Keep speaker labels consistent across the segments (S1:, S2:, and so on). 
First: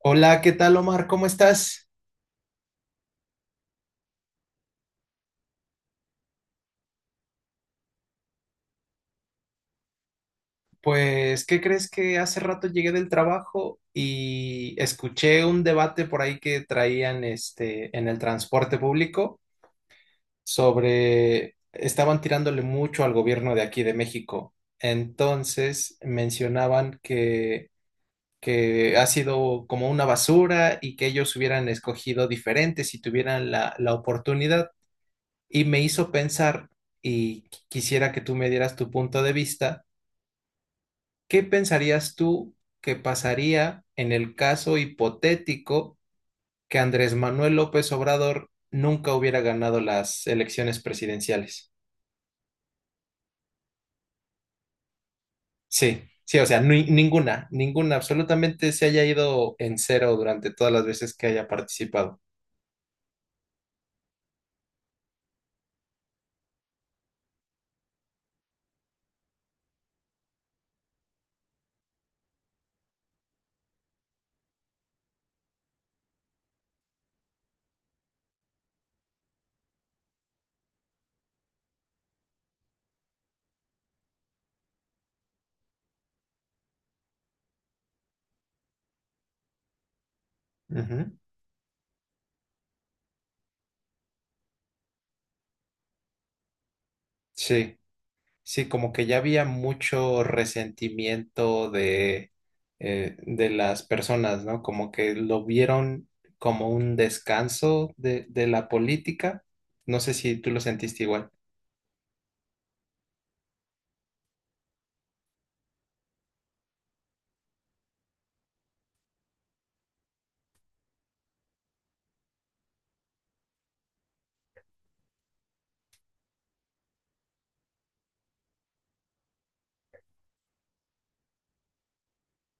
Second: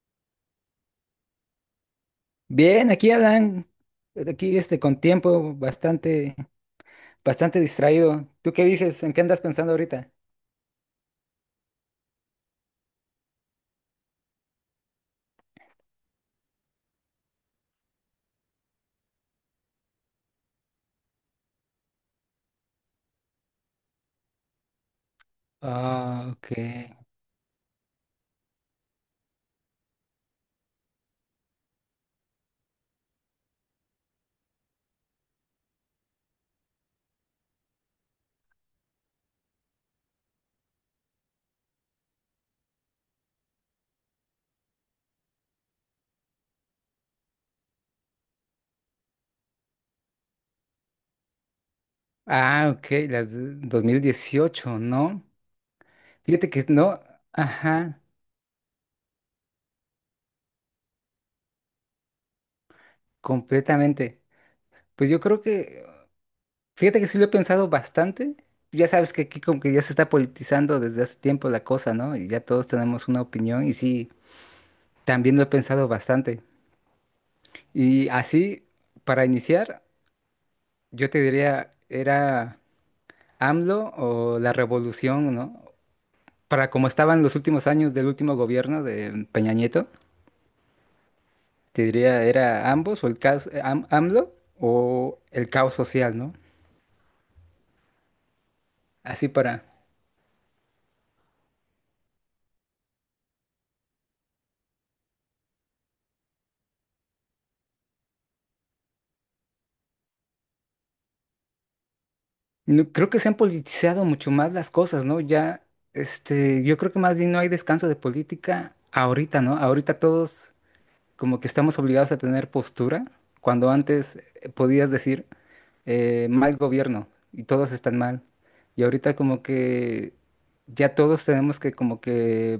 S1: Hola, ¿qué tal, Omar? ¿Cómo estás?
S2: Bien, aquí Alan, aquí este con tiempo bastante, bastante distraído. ¿Tú qué dices? ¿En qué andas pensando ahorita?
S1: Pues, ¿qué crees? Que hace rato llegué del trabajo y escuché un debate por ahí que traían en el transporte público sobre, estaban tirándole mucho al gobierno de aquí de México. Entonces
S2: Ah, ok.
S1: mencionaban que ha sido como una basura y que ellos hubieran escogido diferente si tuvieran la oportunidad. Y me hizo pensar, y quisiera que tú me dieras tu punto de vista. ¿Qué pensarías tú que pasaría en el caso hipotético que Andrés Manuel López Obrador nunca hubiera ganado las elecciones presidenciales?
S2: Ah, ok, las de 2018, ¿no?
S1: Sí, sí, o
S2: Fíjate
S1: sea,
S2: que no,
S1: ninguna, ninguna,
S2: ajá,
S1: absolutamente, se haya ido en cero durante todas las veces que haya participado.
S2: completamente. Pues yo creo que, fíjate que sí lo he pensado bastante. Ya sabes que aquí como que ya se está politizando desde hace tiempo la cosa, ¿no? Y ya todos tenemos una opinión y sí, también lo he pensado bastante. Y así, para iniciar. Yo te diría, era AMLO o la revolución, ¿no? Para como estaban los últimos años del último gobierno de Peña Nieto,
S1: Ujú.
S2: te diría, era ambos o el caos, AMLO o el caos social, ¿no?
S1: Sí. Sí, como que ya
S2: Así
S1: había
S2: para...
S1: mucho resentimiento de las personas, ¿no? Como que lo vieron como un descanso de la política. No sé si tú lo sentiste igual.
S2: Creo que se han politizado mucho más las cosas, ¿no? Ya, yo creo que más bien no hay descanso de política ahorita, ¿no? Ahorita todos como que estamos obligados a tener postura, cuando antes podías decir. Mal gobierno y todos están mal. Y ahorita como que ya todos tenemos que como que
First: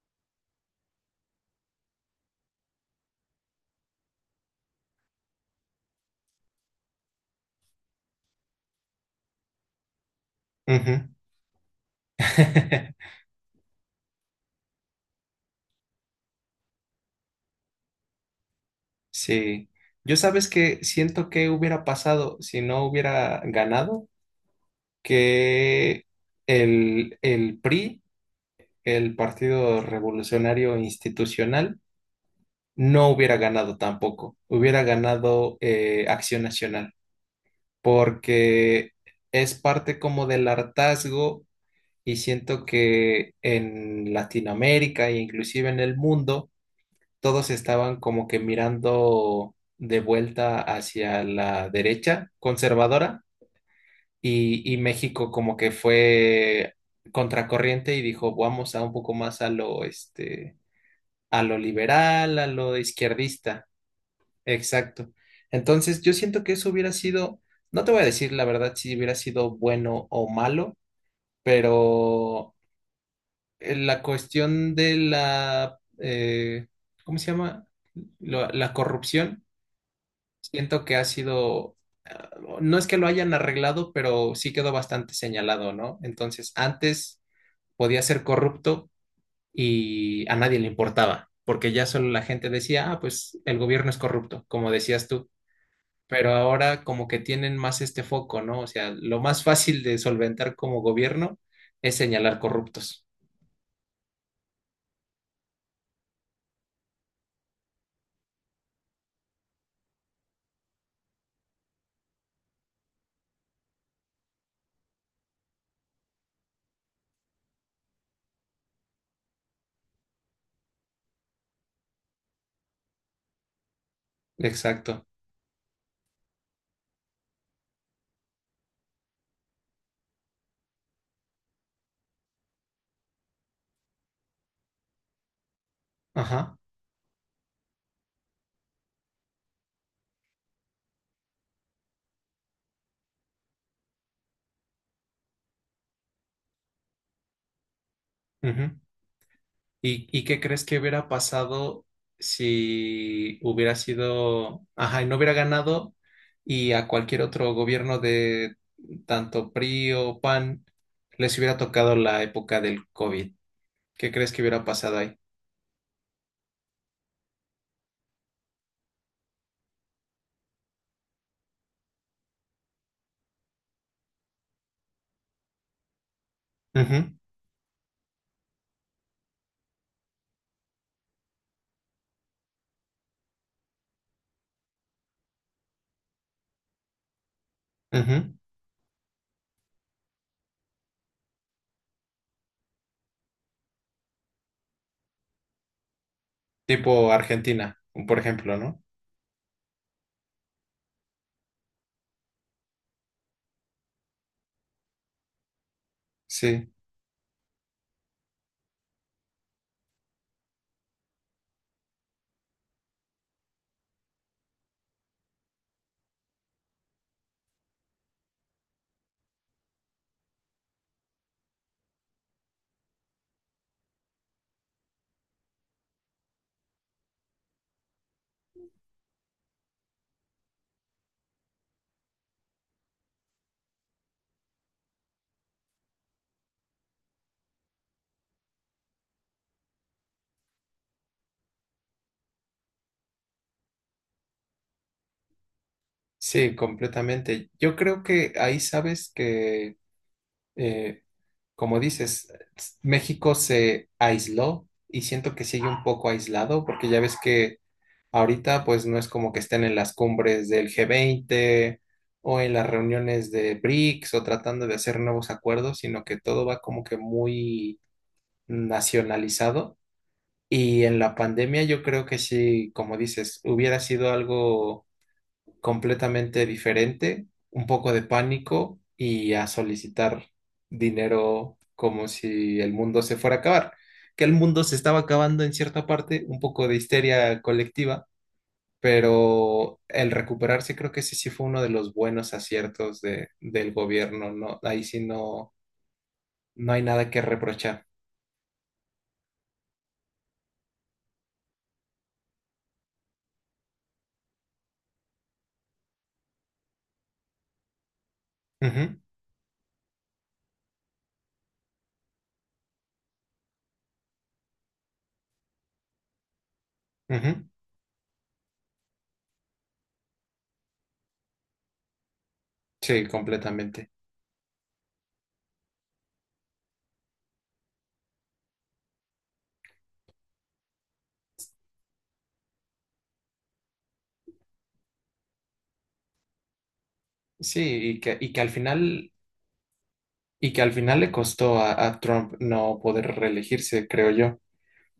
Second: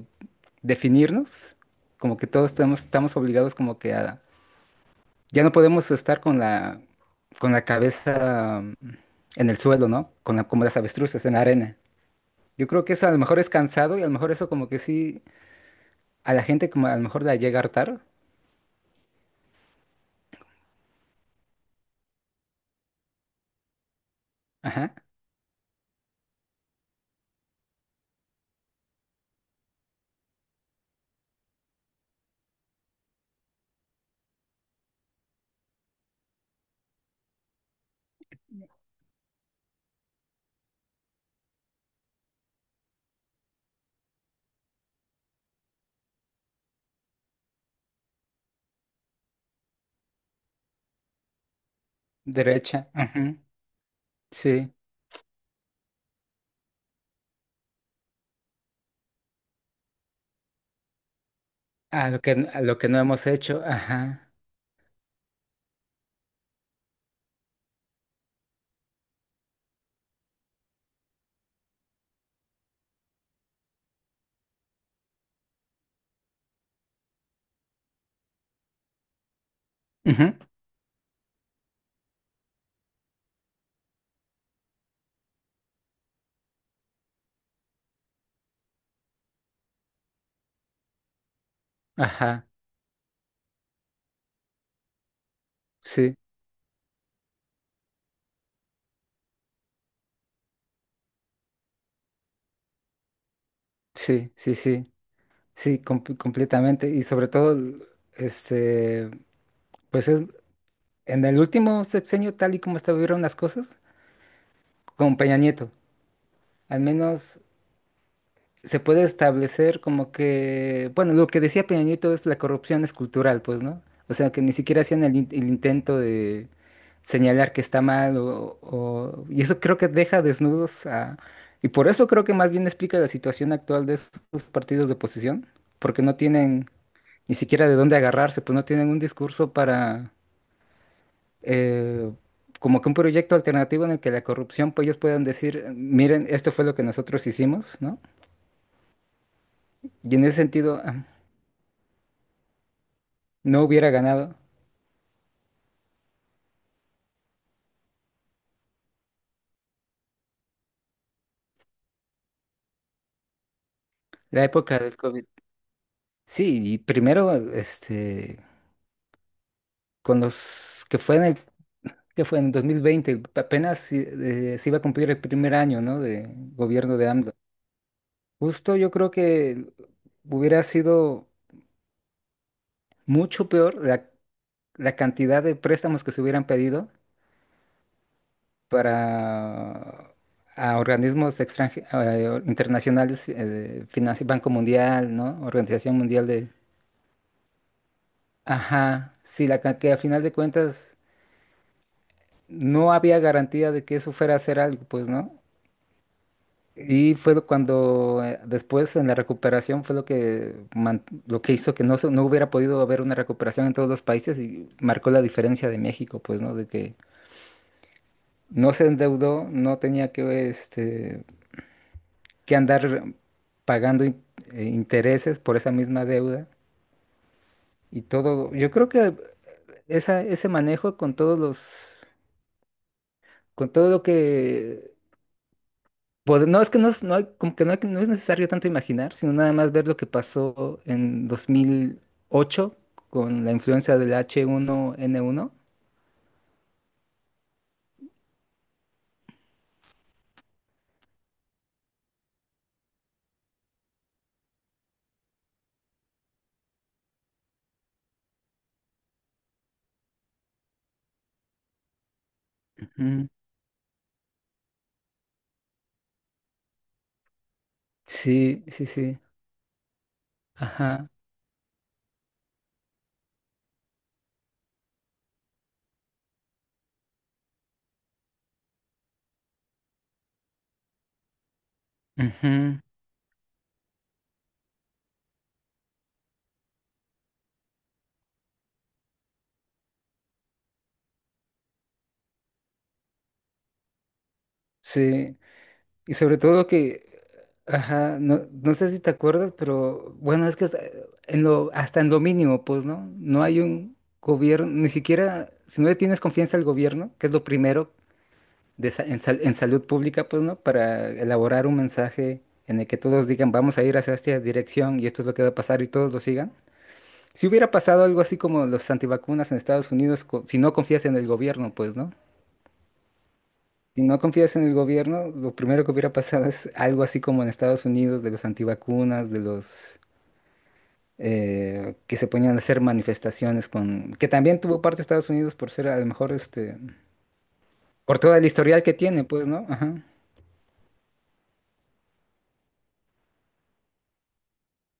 S2: definirnos, como que todos tenemos, estamos obligados como que a... Ya no podemos estar con la cabeza en el suelo, ¿no? Con la, como las
S1: Ujú.
S2: avestruces en la arena. Yo creo que eso a lo mejor es cansado y a lo mejor eso como que sí, a la gente como a lo mejor la llega a hartar.
S1: Sí. Yo, sabes que siento que hubiera pasado si no hubiera ganado,
S2: Ajá.
S1: que el PRI, el Partido Revolucionario Institucional, no hubiera ganado tampoco, hubiera ganado, Acción Nacional, porque es parte como del hartazgo, y siento que en Latinoamérica e inclusive en el mundo, todos estaban como que mirando de vuelta hacia la derecha
S2: Derecha,
S1: conservadora,
S2: ujú. Sí.
S1: y México como que fue contracorriente y dijo, vamos a un poco más a lo, a lo
S2: A lo que,
S1: liberal, a
S2: a
S1: lo
S2: lo que no hemos hecho.
S1: izquierdista.
S2: Ajá,
S1: Exacto. Entonces, yo siento que eso hubiera sido, no te voy a decir la verdad si hubiera sido bueno o malo, pero en la cuestión de la, ¿cómo se llama? La corrupción,
S2: ujú.
S1: siento que ha sido, ah, no es que lo hayan arreglado, pero sí quedó bastante señalado, ¿no? Entonces, antes podía ser corrupto y a nadie le importaba, porque ya solo la
S2: Ajá.
S1: gente decía, ah, pues el gobierno es corrupto, como decías tú.
S2: Sí,
S1: Pero ahora como que tienen más foco, ¿no? O sea, lo más fácil de solventar como gobierno es señalar corruptos.
S2: sí, sí, sí, sí, completamente. Y sobre todo, este, pues en el último sexenio, tal y como estuvieron las cosas, con Peña Nieto, al menos, se puede establecer como que, bueno, lo que decía Peña, es la corrupción es cultural, pues, ¿no? O sea, que ni siquiera hacían
S1: Exacto.
S2: el intento de señalar que está mal Y eso creo que deja desnudos a... Y por eso creo que más bien explica la situación actual de estos partidos de oposición, porque no
S1: Ajá.
S2: tienen ni siquiera de dónde agarrarse, pues no tienen un discurso para... eh, como que un proyecto alternativo en el que la corrupción, pues ellos puedan decir, miren, esto fue lo que nosotros hicimos, ¿no?
S1: Ujú.
S2: Y
S1: Y
S2: en ese
S1: qué crees que
S2: sentido...
S1: hubiera pasado si
S2: no
S1: hubiera
S2: hubiera ganado
S1: sido, ajá, y no hubiera ganado, y a cualquier otro gobierno de tanto PRI o PAN les hubiera tocado la época del COVID? ¿Qué crees que
S2: la
S1: hubiera
S2: época del
S1: pasado ahí?
S2: COVID. Sí, y primero, con los que fue que fue en 2020 apenas si, se iba a cumplir el 1.er año, ¿no? De gobierno
S1: Ujú,
S2: de AMLO. Justo yo creo que hubiera sido mucho peor la cantidad de préstamos que se hubieran pedido
S1: ujú.
S2: para a organismos internacionales, Banco Mundial, ¿no? Organización Mundial de...
S1: Tipo Argentina, por ejemplo, ¿no?
S2: Ajá, sí, que a final de cuentas no había garantía de que eso fuera a hacer algo, pues, ¿no?
S1: Sí.
S2: Y fue cuando después en la recuperación fue lo que hizo que no hubiera podido haber una recuperación en todos los países y marcó la diferencia de México, pues, ¿no? De que no se endeudó, no tenía que andar pagando intereses por esa misma deuda y todo. Yo creo que ese manejo con todos los, con todo lo que... Pues, no, es que no es, no hay- como que no, no es necesario tanto imaginar, sino nada más ver lo que pasó en 2008 con la influencia del H1N1.
S1: Sí, completamente. Yo creo que ahí, sabes que, eh, como dices, México se aisló y siento que sigue un poco aislado porque ya ves que ahorita pues no es como que estén en las cumbres del G20 o en las
S2: Ujú.
S1: reuniones de BRICS, o tratando de hacer nuevos acuerdos, sino que todo va como que muy
S2: Sí, sí, sí.
S1: nacionalizado. Y en
S2: Ajá,
S1: la pandemia yo creo que sí, como dices, hubiera sido algo completamente diferente, un poco de pánico y a solicitar dinero como si el
S2: ujú.
S1: mundo se fuera a acabar. Que el mundo se estaba acabando en cierta parte, un poco de histeria colectiva, pero el recuperarse creo que ese sí fue uno de los buenos aciertos de, del gobierno, ¿no? Ahí sí
S2: Sí.
S1: no,
S2: Y sobre todo
S1: no hay
S2: que,
S1: nada que reprochar.
S2: ajá, no, no sé si te acuerdas, pero bueno, es que en lo, hasta en lo mínimo, pues, ¿no? No hay un gobierno, ni siquiera, si no le tienes confianza al gobierno, que es lo primero de sa- en, sal- en salud pública, pues, ¿no? Para elaborar un mensaje en el que todos digan, vamos a ir hacia esta dirección y esto es lo que va a pasar y todos lo sigan.
S1: Ujú, ujú.
S2: Si hubiera pasado algo así como los antivacunas en Estados Unidos, si no confías en el gobierno, pues, ¿no?
S1: Sí, completamente.
S2: Si no confías en el gobierno, lo primero que hubiera pasado es algo así como en Estados Unidos de los antivacunas, de los que se ponían a hacer manifestaciones con, que también tuvo parte Estados Unidos por ser a lo mejor
S1: Sí,
S2: por
S1: y
S2: todo
S1: que
S2: el
S1: al
S2: historial que
S1: final...
S2: tiene, pues, ¿no? Ajá.
S1: Y que al final le costó a Trump no poder reelegirse, creo yo.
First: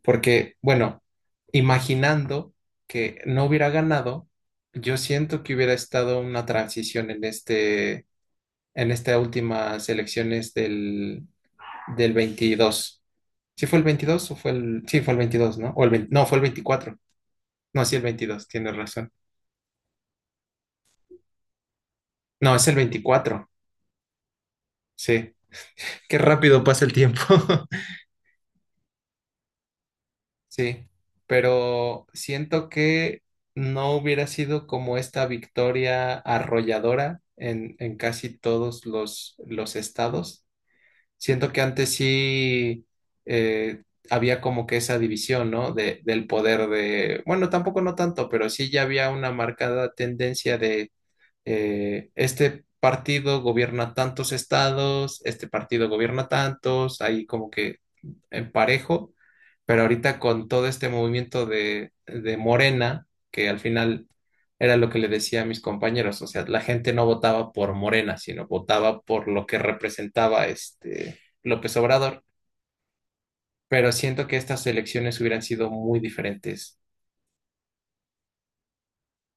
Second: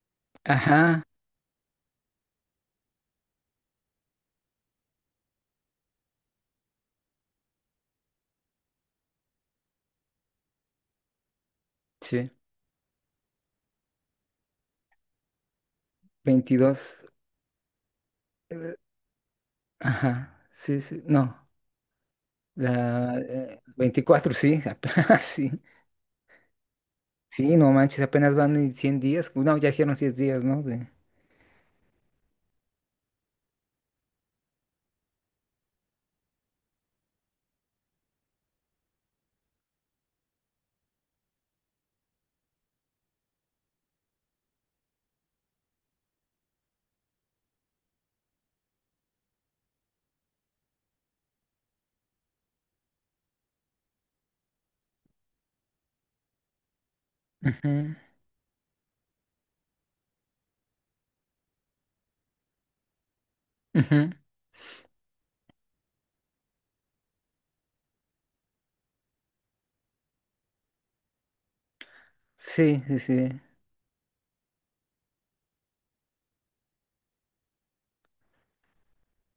S1: Porque,
S2: Ajá,
S1: bueno, imaginando que no hubiera ganado, yo siento que hubiera estado una transición en este, en estas últimas elecciones del, del
S2: sí.
S1: 22. ¿Sí fue el 22 o fue el...? Sí, fue el veintidós, ¿no? O el 20. No, fue el 24.
S2: Veintidós.
S1: No, sí, el veintidós, tienes
S2: Eh,
S1: razón.
S2: Ajá, sí, sí, no,
S1: No, es el
S2: la
S1: 24.
S2: 24, sí, apenas,
S1: Sí.
S2: sí,
S1: Qué rápido pasa el tiempo.
S2: sí, no manches, apenas van y 100 días, no, ya hicieron 100 días, ¿no?
S1: Sí,
S2: De...
S1: pero siento que no hubiera sido como esta victoria arrolladora en casi todos los estados. Siento que antes sí, eh, había como que esa división, ¿no? Del poder de, bueno, tampoco no tanto, pero sí ya había una marcada tendencia de, este partido gobierna tantos estados, este partido gobierna tantos, ahí como que
S2: Ujú,
S1: en parejo, pero ahorita con todo este movimiento de Morena, que al final
S2: ujú.
S1: era lo que le decía a mis compañeros, o sea, la gente no votaba por Morena, sino votaba por lo que representaba López Obrador,
S2: Sí, sí, sí,
S1: pero siento que estas elecciones hubieran sido muy diferentes.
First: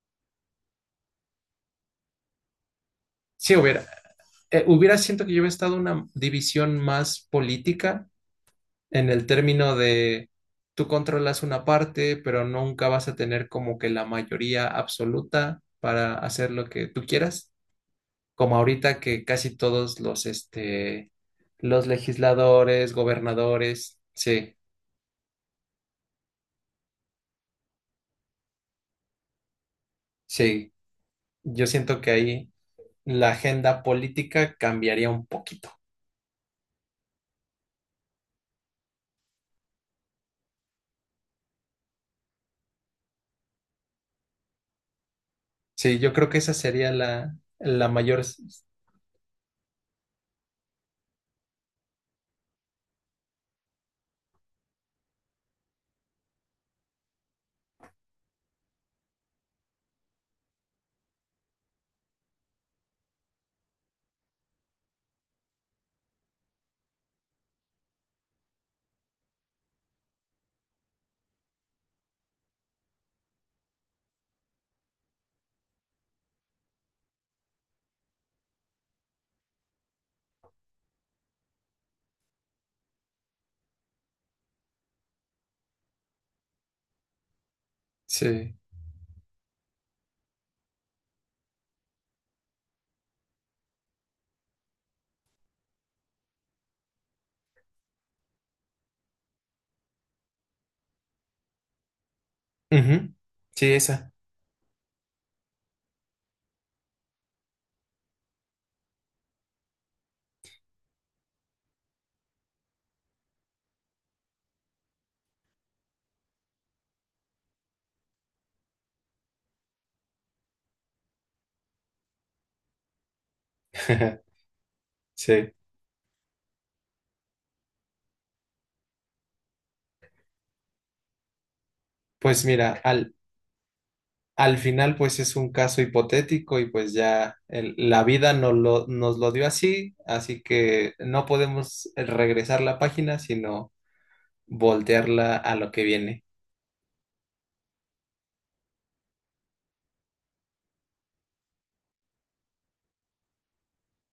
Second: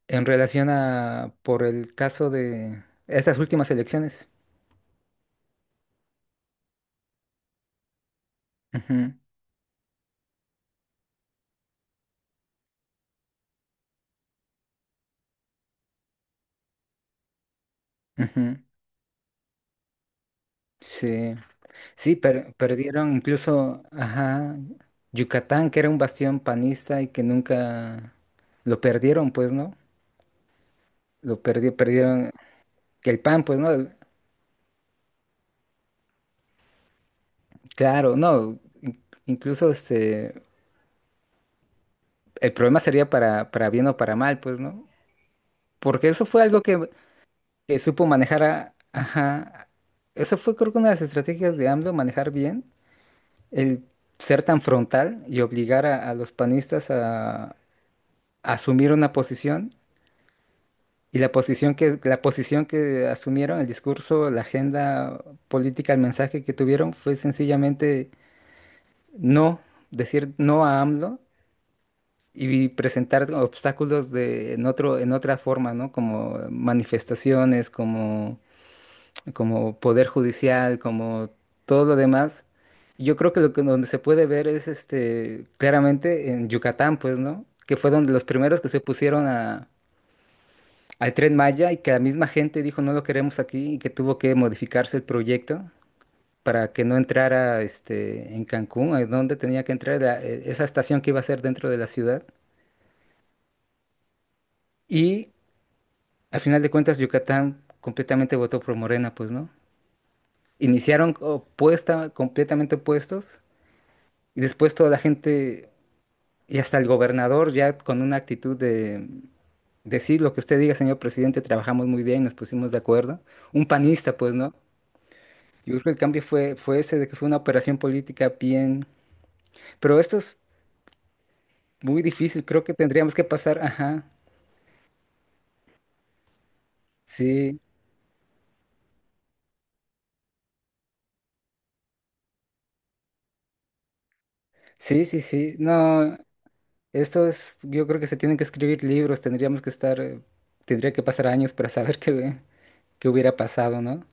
S2: en relación a, por el caso de estas
S1: Sí,
S2: últimas
S1: hubiera,
S2: elecciones,
S1: siento que yo hubiera estado una división más política en
S2: ujú,
S1: el término de, tú controlas una parte, pero nunca vas a tener como que la mayoría absoluta para hacer lo que tú quieras,
S2: ujú.
S1: como ahorita que casi todos los,
S2: Sí,
S1: los
S2: sí,
S1: legisladores,
S2: perdieron incluso,
S1: gobernadores, sí,
S2: ajá, Yucatán, que era un bastión panista y que nunca lo perdieron, pues, ¿no?
S1: sí, yo siento que
S2: Perdieron,
S1: ahí
S2: que el
S1: la
S2: PAN, pues, ¿no?
S1: agenda política cambiaría un poquito.
S2: Claro, no, incluso el problema sería para bien o para mal, pues, ¿no?
S1: Sí,
S2: Porque
S1: yo
S2: eso
S1: creo que
S2: fue
S1: esa
S2: algo que,
S1: sería la,
S2: que
S1: la
S2: supo
S1: mayor,
S2: manejar a, ajá, eso fue creo que una de las estrategias de AMLO, manejar bien, el ser tan frontal y obligar a los panistas a asumir una posición y la posición que asumieron, el discurso, la agenda política, el mensaje que tuvieron fue sencillamente no, decir no a AMLO y presentar obstáculos en otra forma, ¿no? Como manifestaciones, como poder judicial, como todo lo demás. Yo creo que lo que donde se puede ver es claramente en Yucatán, pues, ¿no? Que fue donde los
S1: sí.
S2: primeros que se pusieron al Tren Maya y que la misma gente dijo no lo queremos aquí y que tuvo que modificarse el proyecto para que no entrara este en Cancún, a donde tenía que entrar esa estación que iba a ser dentro de la ciudad.
S1: Ujú. Sí, esa.
S2: Y al final de cuentas, Yucatán completamente votó por Morena, pues, ¿no? Iniciaron opuesta, completamente opuestos, y después toda la gente, y hasta el gobernador, ya con una actitud de decir, lo que usted diga, señor presidente, trabajamos muy bien, nos pusimos de acuerdo. Un panista, pues, ¿no?
S1: Sí.
S2: Yo creo que el cambio fue, fue ese, de que fue una operación política bien. Pero esto es muy
S1: Pues
S2: difícil, creo que
S1: mira, al,
S2: tendríamos que pasar, ajá,
S1: al final pues es un caso hipotético y pues ya
S2: sí,
S1: la vida nos lo dio así, así que no podemos regresar la página, sino
S2: sí, sí,
S1: voltearla a
S2: sí.
S1: lo que
S2: No,
S1: viene.
S2: esto es, yo creo que se tienen que escribir libros, tendríamos que estar, tendría que pasar años para saber qué, hubiera pasado, ¿no?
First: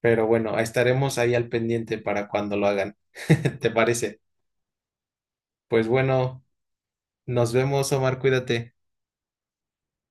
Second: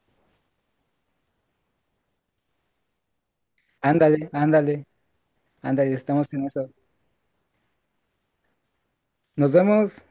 S1: Pero bueno, estaremos ahí al pendiente para cuando lo hagan. ¿Te parece?
S2: Ándale, ándale,
S1: Pues
S2: ándale, estamos en
S1: bueno,
S2: eso.
S1: nos vemos, Omar, cuídate.
S2: Nos vemos.